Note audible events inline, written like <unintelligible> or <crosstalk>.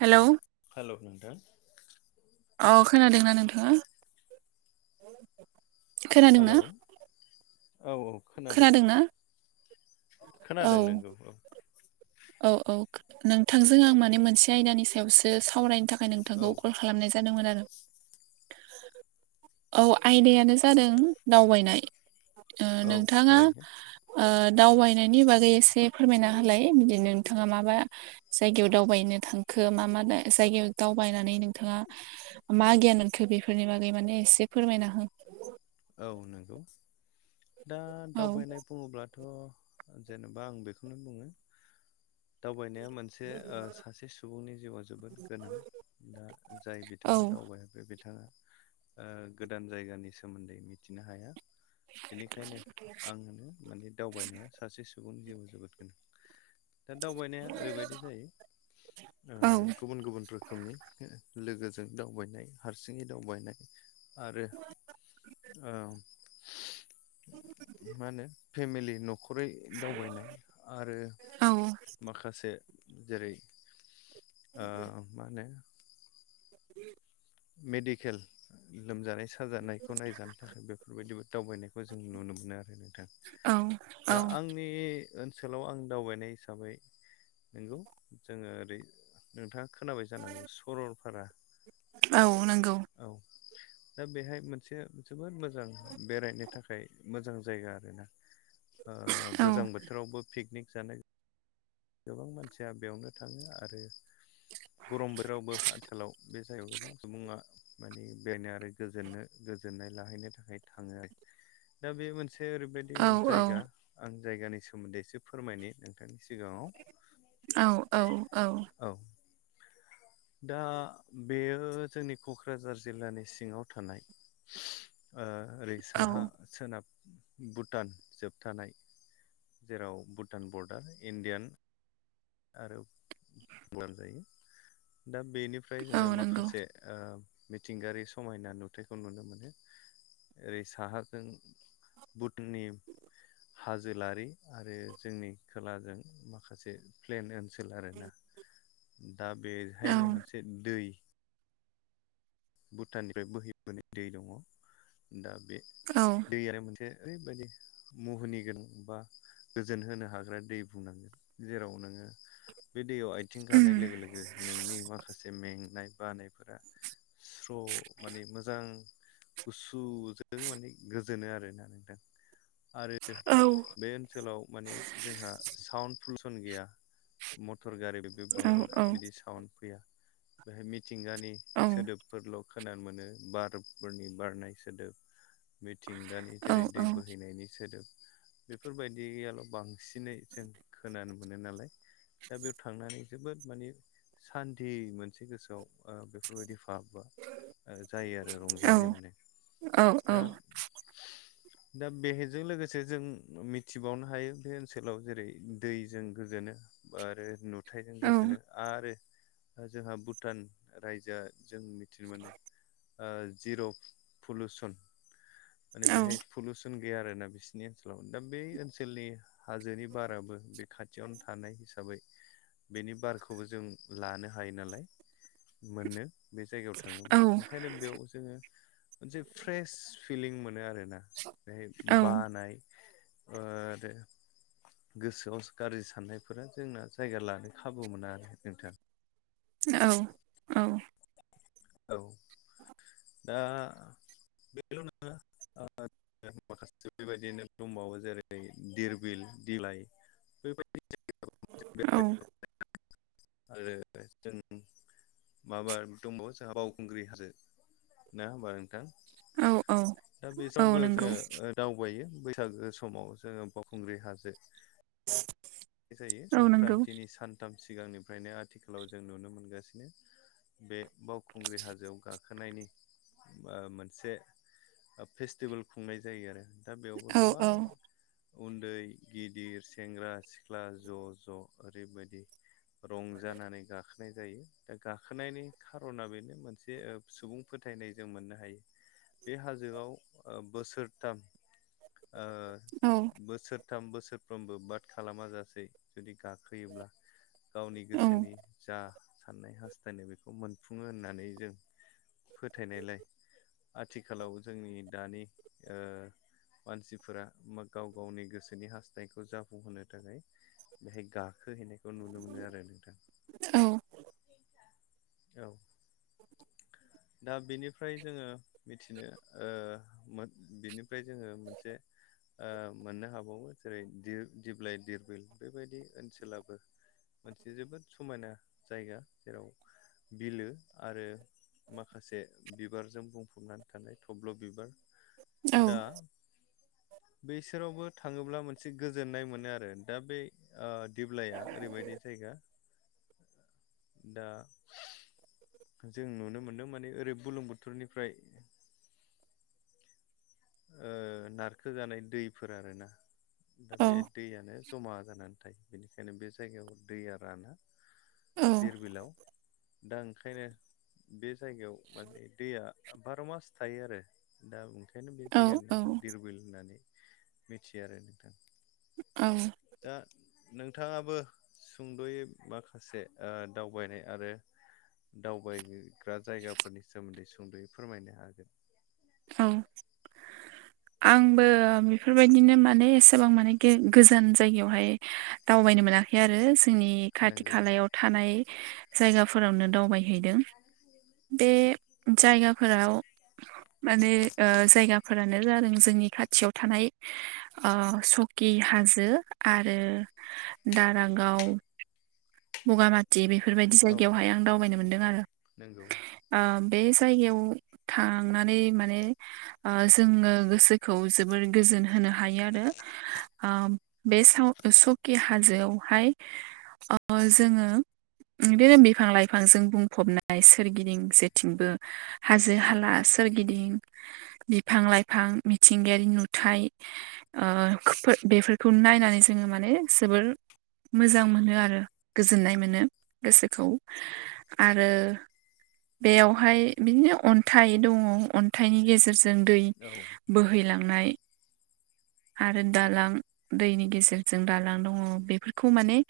Hello hello नोंथां औ खोनादोंना नोंथाङा खोनादोंना हेलौ औ औ खोनादों ना खोनादों नोंगौ औ औ औ नोंथांजों आं माने मोनसे आयदानि सायावसो सावरायनो थाखाय थाखाय औ नोंथांखौ कल खालामनाय जादोंमोन आरो औ आयदानो जादों दावबायनाय ओ औ नोंथाङा थारैनो दावबायनायनि बागै एसे फोरमायना होलाय बिदि नोंथाङा मााबा जायगायाव दावबायनो थांखो मा मा जायगायाव दावबायनानै नों नोंथाङा मा गियान मोनखो बेफोरनि बागै माने एसे फोरमायना हो औ नंगौ दा औ दावबायनाय बुङोब्ला थ जेनबा आं बेखौनो बुङो दावबायनाया मोन मोनसे ओ सासे सुबुंनि जिउआ जोबोद गोनां दा जाय औ बिथाङा दावबायाखै बे बिथाङा ओ गोदान जायगानि सोमोन्दै मिथिनो हाया बेनिखायनो आङो माने दावबायनाया सासे सुबुंनि जिउआव जोबोद गोनां दा दावबायनाया ओरैबायदि जायो औ गुबुन गुबुन रोखोम रोखोमनि लोगोजों दावबायनाय हारसिङै दावबायनाय आरो औ मा होनो फेमिलि न' खरै दावबायनाय आरो औ माखासे जेरै ओ मा होनो? <inaudible> मेडिकेल लोमजानाय सा जानायखौ नायजानो थाखाय बेफोरबायदिबो दावबायनायखौ जों नुनो मोनो आरो नोंथां। औ दा आंनि ओनसोलाव आं दावबायनाय हिसाबै नोंगौ जोङो ओरै नोंथाङा खोनाबाय जानांगौ सरलपारा औ नंगौ। औ दा बेहाय मोनसे जोबोद मोजां बेरायनो थाखाय मोजां जायगा आरोना। <inaudible> ओ औ गोजां बोथोरावबो पिकनिक जानाय। गोबां मानसिया बेयावनो थाङो आरो गरम बोरावबो आथिलाव बे जायगायाव गोबां सुबुङा माने बेरायनो आरो गोजोननो गोजोननाय लाहैनो थाखाय थाङो आरो। दा बे मोनसे ओरैबायदि औ जायगा आं जायगानि सोमोन्दै एसे फोरमायनि नोंथांनि सिगाङाव। औ औ औ औ दा बेयो जोंनि क'क्राझार जिल्लानि सिङाव थानाय ओ ओरै साहा औ सोनाब भुटान जोबथानाय जेराव भुटान बर्डार इण्डियान आरो <unintelligible> जायो दा बेनिफ्राय औ जोङो नंगौ माखासे ओ मिथिंगायारि समायना नुथायखौ नुनो मोनो। ओरै साहाजों भुटुनिम हाजोलारि आरो जोंनि खोलाजों माखासे प्लेन ओनसोल आरोना दा औ बेहायनो मोनसे दै भुटाननिफ्राय बोहैबोनाय दै दङ दा बे औ दैयानो मोनसे ओरैबायदि मुहुनि गोनां बा गोजोन होनो हाग्रा दै बुंनांगोन जेराव नोङो बे दैयाव आइथिं उम गानाय लोगो लोगो नोंनि माखासे मेंनाय बानायफोरा स्र' माने मोजां गुसुजों माने गोजोनो आरोना नोंथां। आरो औ बे ओनसोलाव माने जोंहा साउन्ड पलुसन गैया मटर गारिबो औ मा औ बिदि साउन्ड फैया। बेहाय मिथिंगानि औ सोदोबफोरल' खोनानो मोनो बारफोरनि बारनाय सोदोब मिथिंगानि औ जेरै दै बोहैनायनि सोदोब। बेफोरबायदियाल' बांसिनै जों खोनानो मोनो नालाय दा बेयाव थांनानै जोबोद माने सान्थि मोनसे गोसोआव बेफोरबायदि भाब बा जायो आरो औ रंजानाय मोनो औ दा <inaudible> दा बेहजों लोगोसे जों मिथिबावनो हायो बे ओनसोलाव जेरै दैजों गोजोनो आरो नु थायजों गोजोनो आरो जोंहा भुटान रायजोआ जोंनि मिथिनो मोनो ओ जिर' पलुसन माने बेहाय पलुउसन गैया आरोना बिसिनि ओनसोलाव दा बे ओनसोलनि हाजोनि बाराबो बे खाथियावनो थानाय हिसाबै बेनि बारखौबो जों लानो हायो नालाय मोनो बे जायगा थाङोब्ला ओंखायनो बेयाव जोङो मोनसे फ्रेस फिलिं मोनो आरोना बेहाय बानाय आरो <unintelligible> गोसोआव गाज्रि साननायफोरा जोंना जायगा लानो खाबु मोना आरो नोंथां औ औ औ दा बेल नङा माखासे बेबायदिनो दंबावो जेरै धिरबिल दिलाइ बेबायदि <unintelligible> <unintelligible> <unintelligible> औ आरो जों माबा दंबावो <unintelligible> बावखुंग्रि हाजो ना होमबा नोंथां औ औ दा बे औ समावबो नंगौ जोङो दावबायो बैसागो समाव जोङो बावखुंग्रि हाजो <inaudible> जायो औ नंगौ संक्रान्तिनि सानथाम सिगांनिफ्रायनो आथिखालाव जों नुनो मोनगासिनो बे बावखुंग्रि हाजोआव गाखोनायनि मोनसे फेस्टिभेल खुंनाय जायो आरो दा बेयावबो औ गोबां औ उन्दै गिदिर सेंग्रा सिख्ला सिख्ला ज ज ओरैबायदि रंजानानै गाखोनाय जायो दा गाखोनायनि खारना बेनो मोनसे सुबुं फोथायनाय जों मोननो हायो बे हाजोआव बोसोरथाम औ बोसोरथाम बोसोरफ्रोमबो बाद खालामा जासे जुदि गाखो गाखोयोब्ला गावनि औ गोसोनि जा साननाय हास्थायनाय बेखौ मोनफुङो होननानै जों फोथायनायलाय आथिखालाव जोंनि दानि मानसिफोरा बा गाव गावनि गोसोनि हास्थायखौ जाफुंहोनो थाखाय बेहाय गाखोहैनायखौ नुनो मोनो आरो नोंथां औ औ <inaudible> दा बेनिफ्राय जोङो मिथिनो बिनिफ्राय जोङो मोनसे मोननो हाबावो जेरै दिप्लाय धिरबिल बेबायदि ओनसोलाबो मोनसे जोबोद समायना जायगा जेराव बिलो आरो माखासे बिबारजों बुंफबनानै थानाय थब्ल बिबार दा बेसोरावबो थाङोब्ला मोनसे गोजोननाय मोनो आरो दा बे दिपरबिला ओरैबायदि जायगा दा जों नुनो मोन्दों माने ओरै बुरलुंबुथुरनिफ्राय नारखो जानाय दैफोर आरोना दा बे दैयानो जमा जानानै थायो बेनिखायनो बे जायगायाव दैया राना दिपरबिलाव दा ओंखायनो बे जायगायाव माने दैया बार' मास थायो आरो दा ओंखायनो बे जायगानि औ नामखौ दिपरबिल होननानै मिथियो आरो नोंथां औ दा नोंथाङाबो सुंद'यै माखासे दावबायनाय आरो दावबायग्रा जायगाफोरनि सोमोन्दै सुंद'यै फोरमायनो हागोन औ आंबो बेफोरबायदिनो माने एसेबां माने गोजान जायगायावहाय दावबायनो मोनाखै आरो जोंनि खाथि नंगौ खालायाव थानाय जायगाफोरावनो दावबायहैदों बे जायगाफोराव माने जायगाफोरानो जादों जोंनि खाथियाव थानाय ओ सकि हाजो आरो दारागाव बगामाटि बेफोरबायदि औ जायगायावहाय आं दावबायनो मोनदों आरो नंगौ ओ बे जायगायाव थांनानै माने ओ जोङो गोसोखौ जोबोर गोजोन होनो हायो आरो ओ बे साव सकि हाजोआवहाय ओ जोङो बे दिनो बिफां लाइफांजों बुंफबनाय सोरगिदिं जेथिंबो हाजो हाला सोरगिदिं बिफां लाइफां मिथिंगायारि नुथाय ओ <unintelligible> बेफोरखौ नायनानै जोङो माने जोबोर मोजां मोनो आरो गोजोननाय मोनो गोसोखौ आरो बेयावहाय बिदिनो अन्थाइ दङ अन्थाइनि गेजेरजों दै बोह औ बोहैलांनाय आरो दालां दैनि गेजेरजों दालां दङ। बेफोरखौ माने